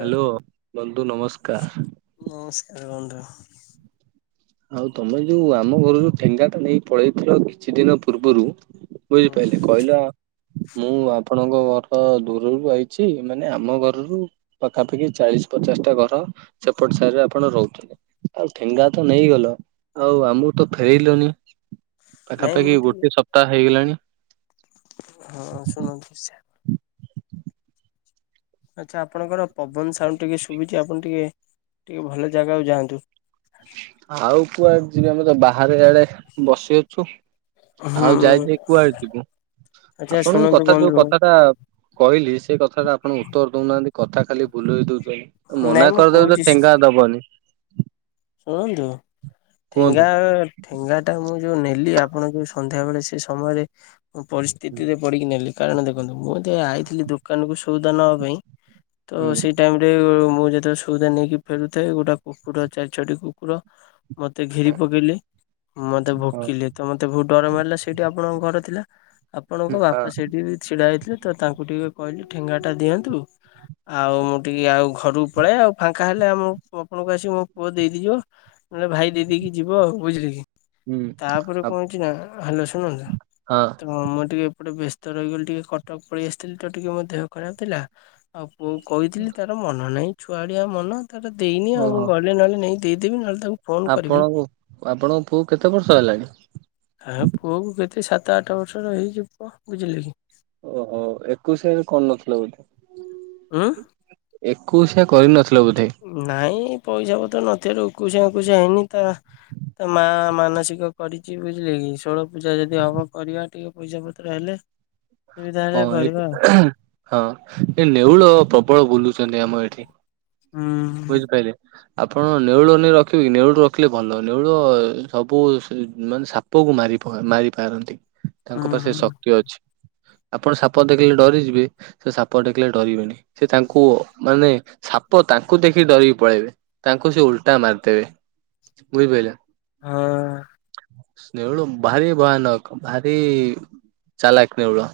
Hello ବନ୍ଧୁ ନମସ୍କାର। ଏ ବନ୍ଧୁ ଆଉ ତମେ ଯୋଉ ଆମ ଘରୁ ଯୋଉ ଠେଙ୍ଗା ଟା ନେଇ ପଳେଇଥିଲ କିଛି ଦିନ ପୂର୍ବରୁ ହଁ ବୁଝିପାଇଲେ କହିଲା ମୁଁ ଆପ ଆପଣଙ୍କ ଘର ଦୂରରୁ ଆଇଚି ମାନେ ଆମ ଘରରୁ ପାଖାପାଖି ଚାଳିଶ ପଚାଶ ଟା ଘର ସେପଟ ସାଇରେ ଆପଣ ରହୁଥିଲେ ଆଉ ଠେଙ୍ଗା ତ ନେଇଗଲ ଆଉ ଆମକୁ ତ ଫେରେଇଲନି ନାଇଁ ମୁଁ ପାଖାପାଖି ଟିକେ ଗୋଟେ ସପ୍ତାହ ହେଇଗଲାଣି ହଁ ଶୁଣନ୍ତୁ ସେ ଆଚ୍ଛା ଆପଣଙ୍କର ପବନ ସାଉଣ୍ଡ ଟିକେ ଶୁବିଛି ଆପଣ ଟିକେ- ଟିକେ ଭଲ ଜାଗାକୁ ଯାଆନ୍ତୁ। ଆଉ କୁଆଡେ ଯିବି ଆମେ ତ ବାହାରେ ଆଡେ ବସି ଅଛୁ। ଆଉ ଯାଇ ହୁଁ ଯାଇ କୁଆଡେ ଯିବୁ? ଆଚ୍ଛା ଆପଣଙ୍କ ଶୁଣନ୍ତୁ କଥା ଯୋଉ ବନ୍ଧୁ କଥା ଟା କହିଲି ସେ କଥା ଟା ଆପଣ ଉତ୍ତର ଦଉନାହାନ୍ତି? କଥା ଖାଲି ବୁଲେଇ ଦଉଛନ୍ତି ନାଇଁ ମନା ମୁଁ କରିଦବ ତ କହୁଛି ଠେଙ୍ଗା ଦବନି ଶୁଣନ୍ତୁ କୁହନ୍ତୁ। ଠେଙ୍ଗା ଠେଙ୍ଗା ଟା ମୁଁ ଯୋଉ ନେଲି ଆପଣ ଯୋଉ ସନ୍ଧ୍ୟା ବେଳେ ସେ ସମୟରେ ମୁଁ ପରିସ୍ଥିତିରେ ପଡିକି ନେଲି କାରଣ ଦେଖନ୍ତୁ ମୁଁ ଯୋଉ ଆଇଥିଲି ଦୋକାନକୁ ସଉଦା ନେବା ପାଇଁ ତ ହୁଁ ସେଇ ଟାଇମରେ ମୁଁ ଯେତବେଳେ ସୋଉଦା ନେଇକି ଫେରୁଥାଏ ଗୋଟା କୁକୁର ଚାରି ଛଅଟି କୁକୁର ମତେ ଘେରି ପକେଇଲେ ମତେ ହଁ ଭୋକିଲେ ତ ମତେ ବହୁତ ଡର ମାରିଲା ସେଇଠି ଆପଣଙ୍କ ଘର ଥିଲା। ଆପଣଙ୍କ ହଁ ବାପା ସେଇଟି ବି ଛିଡା ହେଇଥିଲେ ତ ତାଙ୍କୁ ଟିକେ କହିଲି ଠେଙ୍ଗା ଟା ଦିଅନ୍ତୁ। ଆଉ ମୁଁ ଟିକେ ଆଉ ଘରୁକୁ ପଳାଏ ଆଉ ଫାଙ୍କା ହେଲେ ଆମ ଆପଣଙ୍କୁ ଆସି ମୁଁ ପୁଅ ଦେଇଦେଇଯିବ ନହେଲେ ଭାଇ ଦେଇଦେଇକି ଯିବ ବୁଝିଲେ କି ହୁଁ ତାପରେ କଣ ହେଇଛି ନା ହାଲୋ ଶୁଣନ୍ତୁ ହଁ ତେଣୁ ମୁଁ ଟିକେ ଏପଟେ ବ୍ୟସ୍ ତ ରଇଗଲି ଟିକେ କଟକ ପଳେଇ ଆସିଥିଲି ତ ଟିକେ ମୋ ଦେହ ଖରାପ ଥିଲା ଆଉ ପୁଅକୁ କଇଥିଲି ତାର ମନ ନାହିଁ ଛୁଆଳିଆ ମନ ତାର ଦେଇନି ଆଉ ମୁଁ ଓହୋ ଗ ନେଇକି ଦେଇ ଦେବି ନ ହେଲେ ଆପଣଙ୍କୁ ଆପଣଙ୍କ ପୁଅ କେତେ ବର୍ଷ ହେଲାଣି? ହେ ପୁଅ କୁ କେତେ ସାତ ଆଠ ବର୍ଷର ହେଇଚି ପୁଅ। ବୁଝିଲେ କି? ଓହୋ ଏକୋଇଶା ଏବେ କରନଥିଲ ବୋଧେ? ଉଁ ଏକୋଇଶିଆ କରିନଥି ନାଇଁ ପଇସା ପତ୍ର ନଥିବାରୁ ଏକୋଇଶିଆ ମେକୋଇଶା ହେଇନି ତା ତା ମା ମାନସିକ କରିଚି ବୁଝିଲେ କି ଷୋଳ ପୂଜା ଯଦି ହବ କରିବା ଟିକେ। ପଇସା ପତ୍ର ହେଲେ ସୁବିଧା ହଁ ହେଲେ ଏଇଟି କରିବା ଆଉ ହେଁ ହଁ ଏ ନେଉଳ ପ୍ରବଳ ବୁଲୁଚନ୍ତି ଆମ ଏଠି। ହୁଁ ବୁଝିପାଇଲେ? ଆପଣ ନେଉଳ ନେଇ ରଖିବେ କି ନେଉଳକୁ ରଖିଲେ ଭଲ ନେଉଳ ଏ ସବୁ ସି ମାନେ ସାପ କୁ ମାରେ। [unintelligible] ମାରି ପାରନ୍ତି ତାଙ୍କ ହୁଁ ପା ସେ ଶକ୍ତି ଅଛି। ଆପଣ ସାପ ଦେଖିଲେ ଡରିଯିବେ ସେ ସାପ ଦେକିଲେ ଡରିବେନି ସେ ତାଙ୍କୁ ମାନେ ସାଆ ସାପ ତାଙ୍କୁ ଦେଖିକି ଡରିକି ପଳେଇବେ ତାଙ୍କୁ ସେ ଓଲଟା ମାରିଦେବେ ବୁଝିପାଇଲ। ହଁ। ନେଉଳ ଭାରି ଭୟାନକ ଭାରି ଚାଲାକ ନେଉଳ।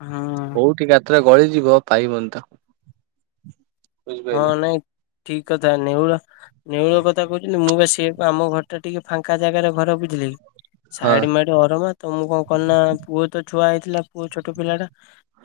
ହଁ କୋଉଠି ଗାତରେ ଗଳିଯିବ ପାଇବନି ତାକୁ। ହଁ ବୁଝିପାରିଲେ ନାଇଁ ଠିକ କଥା ନେଉଳ ନେଉଳ କଥା କଉଚ ମୁଁ ବା ସିଏ ଆମ ଘର ଟା ଟିକେ ଫାଙ୍କା ଜାଗାରେ ଘର ବୁଝିଲେକି ହଁ ସାଇଟ୍ ମାଇଟ୍ ଅରମା। ତ ମୁଁ କଣ କନି ନା ପୁଅ ତ ଛୁଆ ହେଇଥିଲା ପୁଅ ଛୋଟ ପିଲା ଟା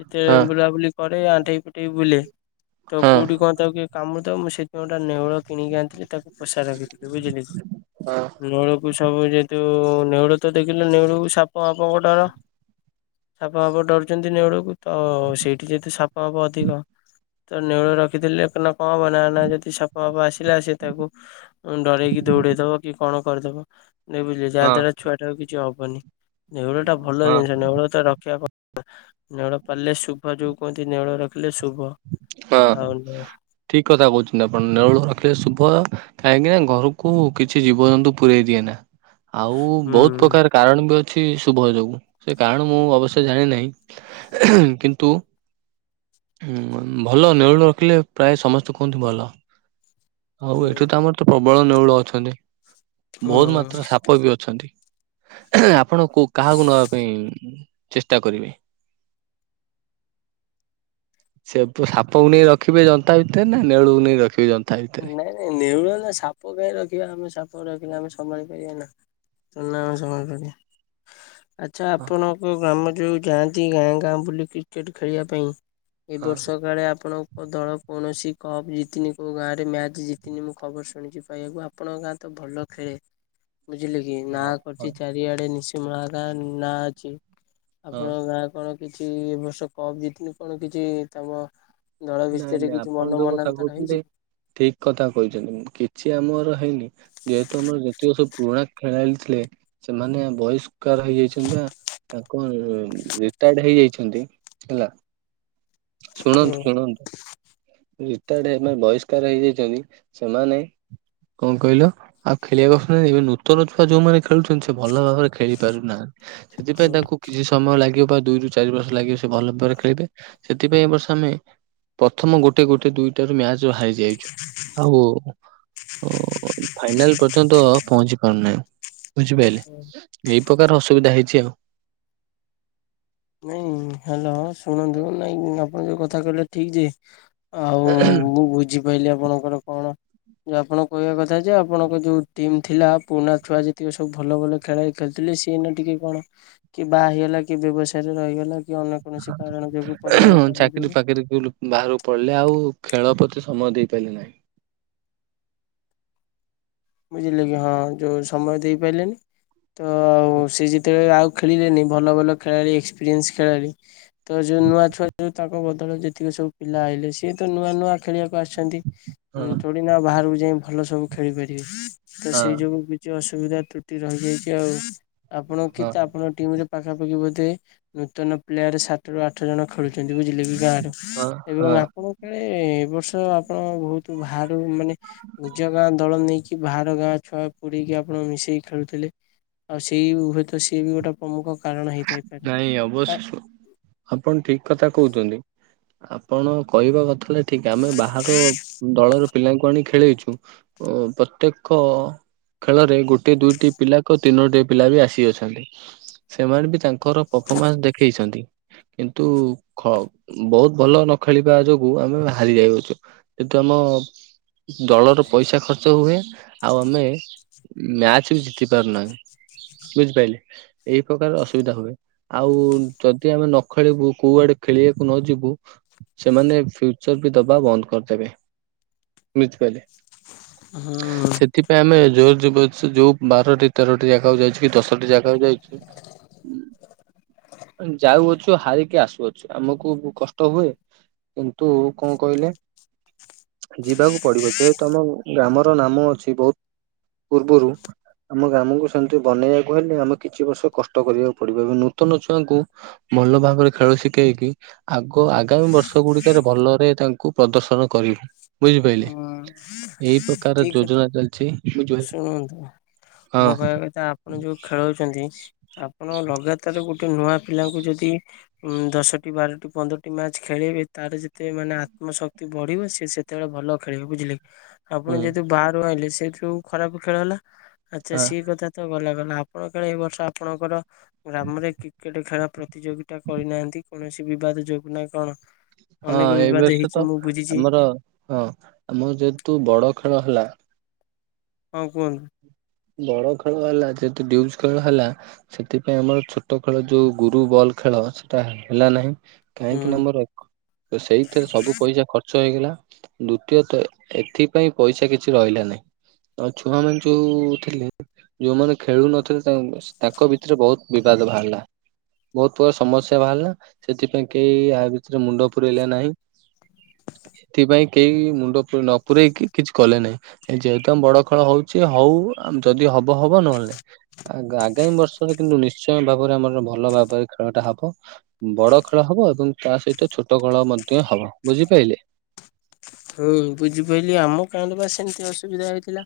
ଯେତେ ହଁ ବୁଲାବୁଲି କରି ଏ ଆଣ୍ଠେଇ ପେଟେଇ ବୁଲେ। ହଁ କଉଠି କଣ ତାକୁ କିଏ କାମୁଡିଦବ ମୁଁ ସେଇଥିପାଇଁ ଗୋଟେ ନେଉଳ କିଣିକି ଆଣିଥିଲି ତାକୁ ପୋଷା ରଖିଥିଲି ବୁଝିଲେ କି ହଁ ନେଉଳକୁ ସବୁ ଯେ ଯଉ ନେଉଳ ତ ଦେଖିଲେ ନେଉଳକୁ ସାପ ଫାପ ଡର । ସାପ ଫାପ ଡରୁଚନ୍ତି ନେଉଳକୁ ତ ସେଇଠି ଯେହେତୁ ସାପ ହାପ ଅଧିକ। ତ ନେଉଳ ର ରଖି ଦେଲେ କଣ ନା କଣ ହବ ନା ନା ଯଦି ସାପ ଫାପ ଆସିଲା ସେ ତାକୁ ଡରେଇକି ଦୌଡେଇଦବ କି କଣ କରିଦବ ନ ବୁଝିଲେ ଯାହା ଦ୍ଵାରା ହଁ ଛୁଆ ଟା କୁ କିଛି ହବନି। ନେଉଳ ଟା ଭଲ ଜିନିଷ ନେଉଳ ତ ରଖିବା କ ନେଉଳ ପାଳିଲେ ଶୁଭ ଯୋଉ କୁହନ୍ତି ନେଉଳ ରଖିଲେ ଶୁଭ। ଅ ଆଉ ହୁଁ। ଠିକ କଥା କହୁଛନ୍ତି ଆପଣ ନେରଳ ରଖିଲେ ଶୁ ଭ କାହିଁକି ନା ଘରୁକୁ କିଛି ଜୀବଜନ୍ତୁ ପୁରେଇ ଦିଏ ନା। ଆଉ ବହୁତୁ ପ୍ରକାର କାରଣ ବି ଅ ଛି ଶୁଭ ଯୋଗୁଁ ସେ କାରଣ ମୁଁ ଅବଶ୍ୟ ଜାଣିନାହିଁ ହେଁ କିନ୍ତୁ। ହୁଁ ଭଲ ନେଉଳ ରଖିଲେ ପ୍ରାୟ ସମସ୍ତେ କୁହନ୍ତିୁ ଭଲ। ଆଉ ହୁଁ। ଏଠୁ ତ ଆମର ତ ପ୍ରବଳ ନେଉଳ ଅଛନ୍ତି। ବହୁତୁ ହୁଁ। ମାତ୍ରା ସାପ ବି ଅଛନ୍ତି ହେଁ ଆପଣ କୋଉ କାହାକୁ ନବା ପାଇଁ ଚେଷ୍ଟା କରିବେ। ସବୁ ସାପ କୁ ନେଇ ରଖିବେ ଯନ୍ତା ଭିତରେ ନା ନେଉଳୁକୁ ନେଇ ରଖିବେ ଯ ନାଇଁ ନାଇଁ ନେଉଳ ନା ସାପ କାଇଁ ରଖିବା ଆମେ ସାପ ରଖିଲେ ଆମେ ସମ୍ଭାଳି ପାରିବା ନା। ତ ନା ଆମେ ସମ୍ଭାଳି ପାରିବା। ଆଚ୍ଛା ହଁ ଆପଣଙ୍କ ଗ୍ରାମ ଯୋଉ ଯାଆନ୍ତି ଗାଁ ଗାଁ ବୁଲି କ୍ରିକେଟ୍ ଖେଳିବା ପାଇଁ ଏ ହଁ ବର୍ଷ କାଳେ ଆପଣଙ୍କ ଦଳ କୌଣସି କପ୍ ଜିତିନି କୋଉ ଗାଁ ରେ ମ୍ୟାଚ୍ ଜିତିନି ମୁଁ ଖବର ଶୁଣିକି ପାଇବାକୁ ଆପଣଙ୍କ ଗାଁ ତ ଭଲ ଖେଳେ। ବୁଝିଲେ କି ନାଁ ହଁ କରଚି ଚାରିଆଡ଼େ ନିଶିନୂଆଗାଁ ନାଁ ଅଛି। ହଁ ଆପଣଙ୍କ ଗାଁ କଣ କିଛି ଏ ବର୍ଷ କପ୍ ଜତିନି କଣ କିଛି ତମ ନଳ ଭିତରେ କିଛି ମନ ମନାନ୍ତର ହେଇଚି? ଠିକ୍ କଥା କହିଚନ୍ତି। କିଛି ଆମର ହେଇନି ଯେହେତୁ ଆମର ଯେତିିକ ସବୁ ପୁରୁଣା ଖେଳାଳି ଥିଲେ ଏ ସେମାନେ ବହିଷ୍କାର ହେଇଯାଇଛନ୍ତି ବା। ତାଙ୍କ ରିଟାୟାର୍ଡ଼ ହେଇଯାଇଛନ୍ତି ହେଲା। ହୁଁ ଶୁଣନ୍ତୁ ଶୁଣନ୍ତୁ। ରିଟାର୍ଡ଼ ହେନ ବହିଷ୍କାର ହେଇଯାଇଛନ୍ତି ସେମାନେ କଁ କହିଲ ଆଉ ଖେଳିବାକୁ ଆସୁନାନ୍ତି ଏବେ ନୂତନ ଛୁଆ ଯୋଉମାନେ ଖେଳୁଛନ୍ତି ସେ ଭଲ ଭାବରେ ଖେଳି ପାରୁନାହା ହୁଁ ହେତିପାଇଁ ତାଙ୍କୁ କିଛି ସମୟ ଲାଗିଅ। ବ ଦୁଇରୁ ଚାରି ବର୍ଷ ଲାଗିବ ସେ ଭଲ ବରେ ଖେଳିବେ ସେଥିପାଇଁ ଏ ବର୍ଷ ଆମେ ପ୍ରଥମ ଗୋ ଟେ ଗୋଟେ ଦୁଇଟାରୁ ମ୍ୟାଚ୍ ବାହାରି ଯାଇଚୁ ଆଉ ଓ ଫାଇନାଲ୍ ପର୍ଯ୍ୟନ୍ତ ପହଞ୍ଚି ପାରୁନାହିଁ। ବୁଝିପାଇଲେ? ହୁଁ। ଏଇ ପକାର ଅସୁବିଧା ହେଇଚି ଆଉ। ନାଇଁ ହ୍ୟାଲୋ ଶୁଣନ୍ତୁ ନାଇଁ ଆପଣ ଯୋଉ କଥା କହିଲେ ଠିକ୍ ଯେ ଆଉ ମୁଁ ବୁଝିପାଇଲି ଆପଣଙ୍କର କଣ ଯୋ ଆପଣ କହିବା କଥା ଯେ ଆପଣଙ୍କ ଯୋଉ ଟିମ୍ ଥିଲା ପୁରୁଣା ଛୁଆ ଯେତିକ ସବୁ ଭଲ ଭଲ ଖେଳେ ଖେ ଥିଲେ ସିଏ ଏନା ଟିକେ କଣ କିଏ ବାହା ହେଇଗଲା କିଏ ବ୍ୟବସାୟରେ ରହିଗଲା। କି ଅନ୍ୟ କୌଣସି କାରଣ ଯୋଗୁ ହଁ ପରିବାର କାରଣ ଚାକିରି ଯୋଗୁ ଫାକିରି କୁଲୁ ବାହାରୁକୁ ପଳଲେ ଆଉ ଖେଳ ପତି ସମୟ ଦେଇପାଇଲେ ନାହିଁ। ବୁଝିଲେ କି ହଁ ଯୋଉ ସମୟ ଦେଇପାଇଲେନି ତ ଆଉ ସିଏ ଯେତେଳେ ଆଉ ଖେଳିଲେନି ଭଲ ଭଲ ଖେଳାଳି ଏକ୍ସପିରିଏନ୍ସ ଖେଳାଳି ତ ଯୋଉ ନୂଆ ଛୁଆ ଯୋଉ ତାଙ୍କ ବଦଳ ଯେତିକ ସବୁ ପିଲା ଆଇଲେ ସିଏ ତ ନୂଆ ନୂଆ ଖେଳିବାକୁ ଆସିଛନ୍ତି। ହଁ ଉଁ ଥୋଡି଼ନା ବାହାରୁକୁ ଯାଇଁ ଭଲ ସବୁ ଖେଳି ପାରିବେ ତ ହଁ ସେଇ ଯୋଗୁ କିଛି ଅସ୍ ଉବିଧା ତ୍ରୁଟି ରହିଯାଇଚି ଆଉ ଆପଣ କି ହଁ ତା ଆପଣ ଟିମ୍ ରେ ପାଖାପାଖି ବୋଧେ ନୂତନ ପ୍ଲେୟାର୍ ସାତ ରୁ ଆଠ ଜଣ ଖେଳୁଚନ୍ତି ବୁଝିଲେ କି ଗାଁ ହଁ ହଁ ଏବଂ ଆପଣଉ କାଳେ ଏ ବର୍ଷ ତ ଆପଣ ବୋହୁତୁ ଭାରୁ ମାନେ ନିଜ ଗାଁ ଦଳ ନେଇ ଛି ବାହାର ଗାଁ ଛୁଆ ପୁଡ଼େଇକି ଆପଣ ମିଶେଇକି ଖେଳୁଥୁଲେ। ଆଉ ସେଇ ହୁଏ ତ ସିଏ ବି ଗୋଟେ ପମୁଖ ନାଇଁ ଅବଶ୍ୟ ଆପଣ ଠିକ୍ କଥା କୋହୁଚନ୍ତି। ଆପଣ କହିବା କଥା ହେଲା ଠିକ୍ ଆମେ ବାହାର ଦଳର ପିଲାଙ୍କୁ ଆଣି ଖେଳେଇଛୁ ଅ ଓ ପତ୍ୟେକ ଖେଳରେ ଗୋଟିଏ ଦୁଇଟି ପିଲାକୁ ତିନୋଟି ପିଲା ବି ଆସିଅଛନ୍ତି। ସେମାନେ ବି ତାଙ୍କର ପଫମାନ୍ସ୍ ଦେଖେଇଛନ୍ତି। କିନ୍ତୁ ଖ ବହୁତ ଭଲ ନ ଖେଳିବା ଯୋଗୁ ଆମେ ହାରିଯାଇଅଛୁ କିନ୍ତୁ ଆ ମ ଦଳର ପଇସା ଖର୍ଚ୍ଚ ହୁଏ ଆଉ ଆମେ ମ୍ୟାଚ୍ ବି ଜିତି ପାରୁନାଁ, ବୁଝିପାଇଲେ? ଏଇ ପକାର ଅସୁବିଧା ହୁଏ। ଆଉ ଯଦି ଆମେ ନ ଖେଳିବୁ କୋଉ ଆଡ଼େ ଖେଳିବାକୁ ନ ଯିବୁ ସେମାନେ ଫ୍ୟୁଚର୍ ବି ଦବା ବନ୍ଦ କରିଦେବେ। ବୁଝିପାଇଲେ? ହଁ ସେଥିପାଇଁ ଆମେ ଜୋର ଯ ବାଛ ଯୋଉ ବାରଟି ତେରଟି ଜାଗାକୁ ଯାଇଚୁ କି ଦଶଟି ଜାଗାକୁ ଯାଇଚୁ ଯାଉଅଛୁ ହାରିକି ଆସୁଅଛୁ ଆମକୁ କଷ୍ଟ ହୁଏ। କିନ୍ତୁ କଁ କହିଲେ ଯିବାକୁ ପଡ଼ିବ ଯେହେତୁ ଆମ ଗ୍ରାମର ନାମ ଅଛି ବହୁ ପୂର୍ବରୁ ଆମ ଗାମକୁ ସେମିତି ବନେଇବାକୁ ହେଲେ ଆମେ କିଛି ବର୍ଷ କଷ୍ଟ କରିବାକୁ ପଡ଼ିବ ଏବେ ନୂତନ ଛୁଆଙ୍କୁ ଭଲ ଭାବରେ ଖେଳ ଶିକେଇକି ଆଗ ଓ ଆଗାମୀ ବର୍ଷ ଗୁଡିକରେ ଭଲରେ ତାଙ୍କୁ ପ୍ରଦର୍ଶନ କରିବୁ। ବୁଝିପାଇଲେ? ଏଇ ପ୍ରକାର ଠିକ ଅଛି ଯୋଜନା ଚାଲିଛି। ବୁଝିପାଇଲେ? ମୁଁ କହିବା କଥା ଆପଣ ଯୋଉ ଖେଳଉଛନ୍ତି ଆପଣ ଲଗାତାର ଗୋଟେ ନୂଆ ପିଲାଙ୍କୁ ଯଦି ଉଁ ଦଶଟି ବାରଟି ପନ୍ଦରଟି ମ୍ୟାଚ ଖେଳେଇବେ ତାର ଯେତେ ମାନେ ଆ ଆତ୍ମଶକ୍ତି ବଢିବ ସେ ସେତେବେଳେ ଭଲ ଖେଳିବ। ବୁଝିଲେ? ଆପଣ ହୁଁ ଯେହେତୁ ବାହାରୁ ଆଇଁଲେ ସେଇଠୁ ଖରାପ ଖେଳ ହେଲା ଆଚ୍ଛା ହଁ ସିଏ କଥା ତ ଗଲା ଗଲା ଆପଣ କାଳେ ଏ ବର୍ଷ ଆପଣଙ୍କର ଗ୍ରାମରେ କ୍ରିକେଟ ଖେଳ ପ୍ରତିଯୋଗିତା କରିନାହାନ୍ତି କୌଣସି ବିବାଦ ଯୋଗୁନା କଣ? ହଁ ଅନେକ ବିବାଦ ଏବର୍ଷ ହେଇଛି ତ ମୁଁ ବୁଝିଛି ଆମର ହଁ ଆମର ଯେହେତୁ ବଡ ଖେଳ ହେଲା। ହଁ କୁହନ୍ତୁ। ବଡ ଖେଳ ହେଲା ଯେତେ ଡିଉଜ୍ ଖେଳ ହେଲା ସେଥିପାଇଁ ଆମର ଛୋଟ ଖେଳ ଯୋଉ ଗୁରୁ ବଲ ଖେଳ ସେଟା ହେ-ହେଲା ନାହିଁ ହୁଁ କାହିଁକି ନା ଆମର ଏ ସେଇଥିରେ ସବୁ ପଇସା ଖର୍ଚ୍ଚ ହେଇଗଲା ଦ୍ଵିତୀୟତ ଏଥିପାଇଁ ପଇସା କିଛି ରହିଲା ନାହିଁ। ଆଉ ଛୁଆ ମାନେ ଯୋଉ। ଥିଲେ ଯୋଉମାନେ ଖେଳୁ ନଥିଲେ ତାମ ତାଙ୍କ ଭିତରେ ବହୁତ ବିବାଦ ବାହାରିଲା। ବହୁତ ପ୍ରକାର ସମସ୍ୟା ବାହାରିଲା ସେଥିପାଇଁ କେହି ଆ ଭିତରେ ମୁଣ୍ଡ ପୁରେଇଲେ ନାହିଁ। ଏଥିପାଇଁ କେହି ମୁଣ୍ଡ ପୁ ନ ପୂରେଇକି କିଛି କଲେ ନାହିଁ ଏ ଯେହେତୁ ଆମ ବଡ ଖେଳ ହଉଛି ହଉ। ଅ ଯଦି ହବ ହବ ନହେଲେ ନାଇ ଆ-ଆଗାମୀ ବର୍ଷରେ କିନ୍ତୁ ନିଶ୍ଚୟ ଭାବରେ ଆମର ଭଲ ଭାବରେ ଖେଳ ଟା ହବ ଉଁ ବଡ ଖେଳ ହବ ଏବଂ ତା ସହିତ ଛୋଟ ଖେଳ ମଧ୍ୟ ହବ। ବୁଝିପାଇଲେ? [inaudible] ହୁଁ ବୁଝିପାରିଲି। ଆମ ଗାଁ ରେ ବା ସେମିତି ଅସୁବିଧା ହେଇଥିଲା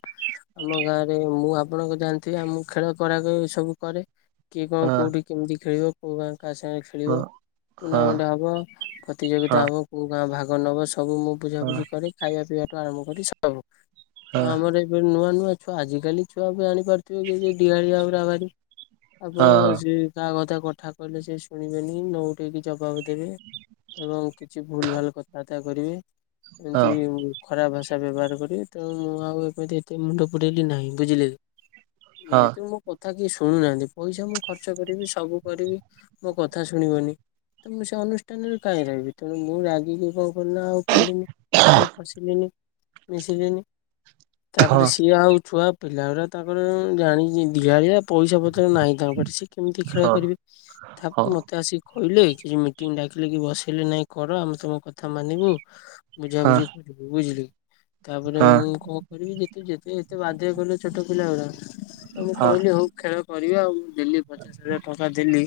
ଆମ ଗାଁ ରେ ମୁଁ ଆପଣ ଆ ଜାଣିଥିବେ ଆମ ଖେଳ କରାକ ସବୁ କରେ କିଏ କଣ ହଁ କୋଉଠି କେମିତି ଖେଳିବ କୋଉ ଗାଁ କାହା ସାଙ୍ଗରେ ହଁ ଖେଳିବ ହଁ ଟୁର୍ନାମେଣ୍ଟ ହେବ ହଁ ପ୍ରତିଯୋଗିତା ହେବ କଉ ଗାଁ ଭାଗ ନବ ସବୁ ମୁଁ ବୁଝାବୁଝି କରେ ଖାଇବା ପିଇବାଠୁ ଆରମ୍ଭ କରି ସବୁ ତ ହଁ ଆମର ଏବେ ନୂଆ ନୂଆ ଛୁଆ ଆଜିକାଲି ଛୁଆ ବି ଜାଣି ପାରୁଥିବେ ଯେ କି ଡିହାଳିଆ ଗୁରା ଭାରି। ଆପଣ ହଁ ସେ କାହା କଥା କଥା କହିଲେ ସେ ଶୁଣିବେନି ନ ଉଠେଇକି ଜବାବ ଦେବେ ଏବଂ କିଛି ଭୁଲ ଭାଲ କଥାବାର୍ତ୍ତା କରିବେ ଏମିତି ହଁ ଖରାପ ଭାଷା ବ୍ୟବହାର କରିବେ ତେଣ ମୁଁ ଆଉ ଏମିତି ଏତେ ମୁଣ୍ଡ ପୁରେଇଲି ନାହିଁ। ବୁଝିଲେ? ହଁ ଯେହେତୁ ମୋ କଥା କିଏ ଶୁ ଶୁଣୁନାହାନ୍ତି ପଇସା ମୁଁ ଖର୍ଚ୍ଚ କରିବି ସବୁ କରିବି ମୋ କଥା ଶୁଣିବନି। ତ ମୁଁ ସେ ଅନୁଷ୍ଠାନରେ କାହିଁ ରହିବି ତେଣୁ ମୁଁ ରାଗିକି କଣ କଲିନା ଆଉ କଲି ମୁଁ ପଶିଲିନି ମିଶିଲିନି ହଁ ହଁ ତାପରେ ସିଏ ଆଉ ଛୁଆ ପିଲା ଗୁଡ଼ା ତାଙ୍କର ଜାଣିଛି ଧିଆଳିଆ। ପଇସା ପତ୍ର ନାହିଁ ତାଙ୍କ ପାଖରେ ସେ କେମିତି ଖେଳ ହଁ କରିବେ? ତା ହଁ ହଁ ମତେ ଆସିକି କହିଲେ ଇ ଯଉ ମିଟିଙ୍ଗ ଡାକିଲେ କି ବସେଇଲେ ନାଇଁ କର ଆମେ ତମ କଥା ମାନିବୁ। ହଁ ବୁଝାବୁଝି କରିବୁ ବୁଝିଲେ ତାପରେ ମୁଁ କଣ କରିବି ଯେତେ ଯେତେ ଏତେ ବାଧ୍ୟ କଲ ଛୋଟ ପିଲା ଗୁରା ଆଉ ମୁଁ ହଁ କହିଲି ହଉ ଖେଳ କରିବା ଆଉ ଦେଲି ପଚାଶ ହଜାର ଟଙ୍କା ଦେଲି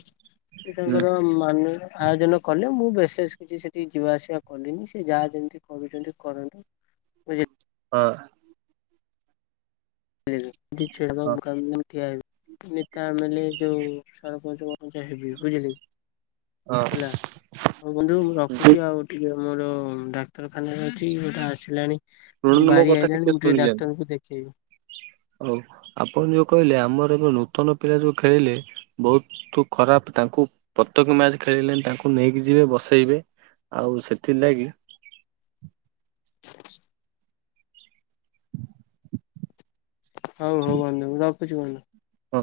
ସେ ତାଙ୍କର ମାନ ଆୟୋଜନ କଲେ ମୁଁ ବେଶେଷ କିଛି ସେଠି ଯିବା ଆସିବା କଲିନି ସେ ଯାହା ଯେମ ତି କରୁଛନ୍ତି କରନ୍ତୁ ବୁଝି ହଁ। ଏ ଯଉ ଯେ ଛିଡ଼ା ହବ ମୁଖା ପିନ୍ଧି ଠିଆ ହେବି ନେତା ମାନେ ଯୋଉ ସରପଞ୍ଚ ପଞ୍ଚ ହେବି ବୁଝିଲେ ହଁ ହଁ ହେଲା ହଉ ବନ୍ଧୁ ମୁଁ ରଖୁଛି ଆଉ ଟିକେ ମୋର ଡାକ୍ତରଖାନାରେ ଅଛି ଗୋଟେ ଆସିଲାଣି। ମୋ ଶୁଣନ୍ତୁ ବାରି କଥା ଆଇଲଣି ମୁଁ ଟିକେ ଶୁଣିଯାଆନ୍ତୁ। ଡାକ୍ତରଙ୍କୁ ଦେଖେଇବି। ହଉ ଆପଣ ଯୋଉ କହିଲେ ଆମର ଏବେ ନୂତନ ପିଲା ଯୋଉ ଖେଳିଲେ ବହୁତୁ ଖରାପ ତାଙ୍କୁ ପ୍ରତ୍ୟେକ ମ୍ୟାଚ ଖେଳେଇଲେନି ତାଙ୍କୁ ନେଇକି ଯିବେ ବସେଇବେ। ଆଉ ସେଥିର ଲାଗି। ହଉ ହଉ ବନ୍ଧୁ ମୁଁ ରଖୁଛି ବନ୍ଧୁ। ହଁ।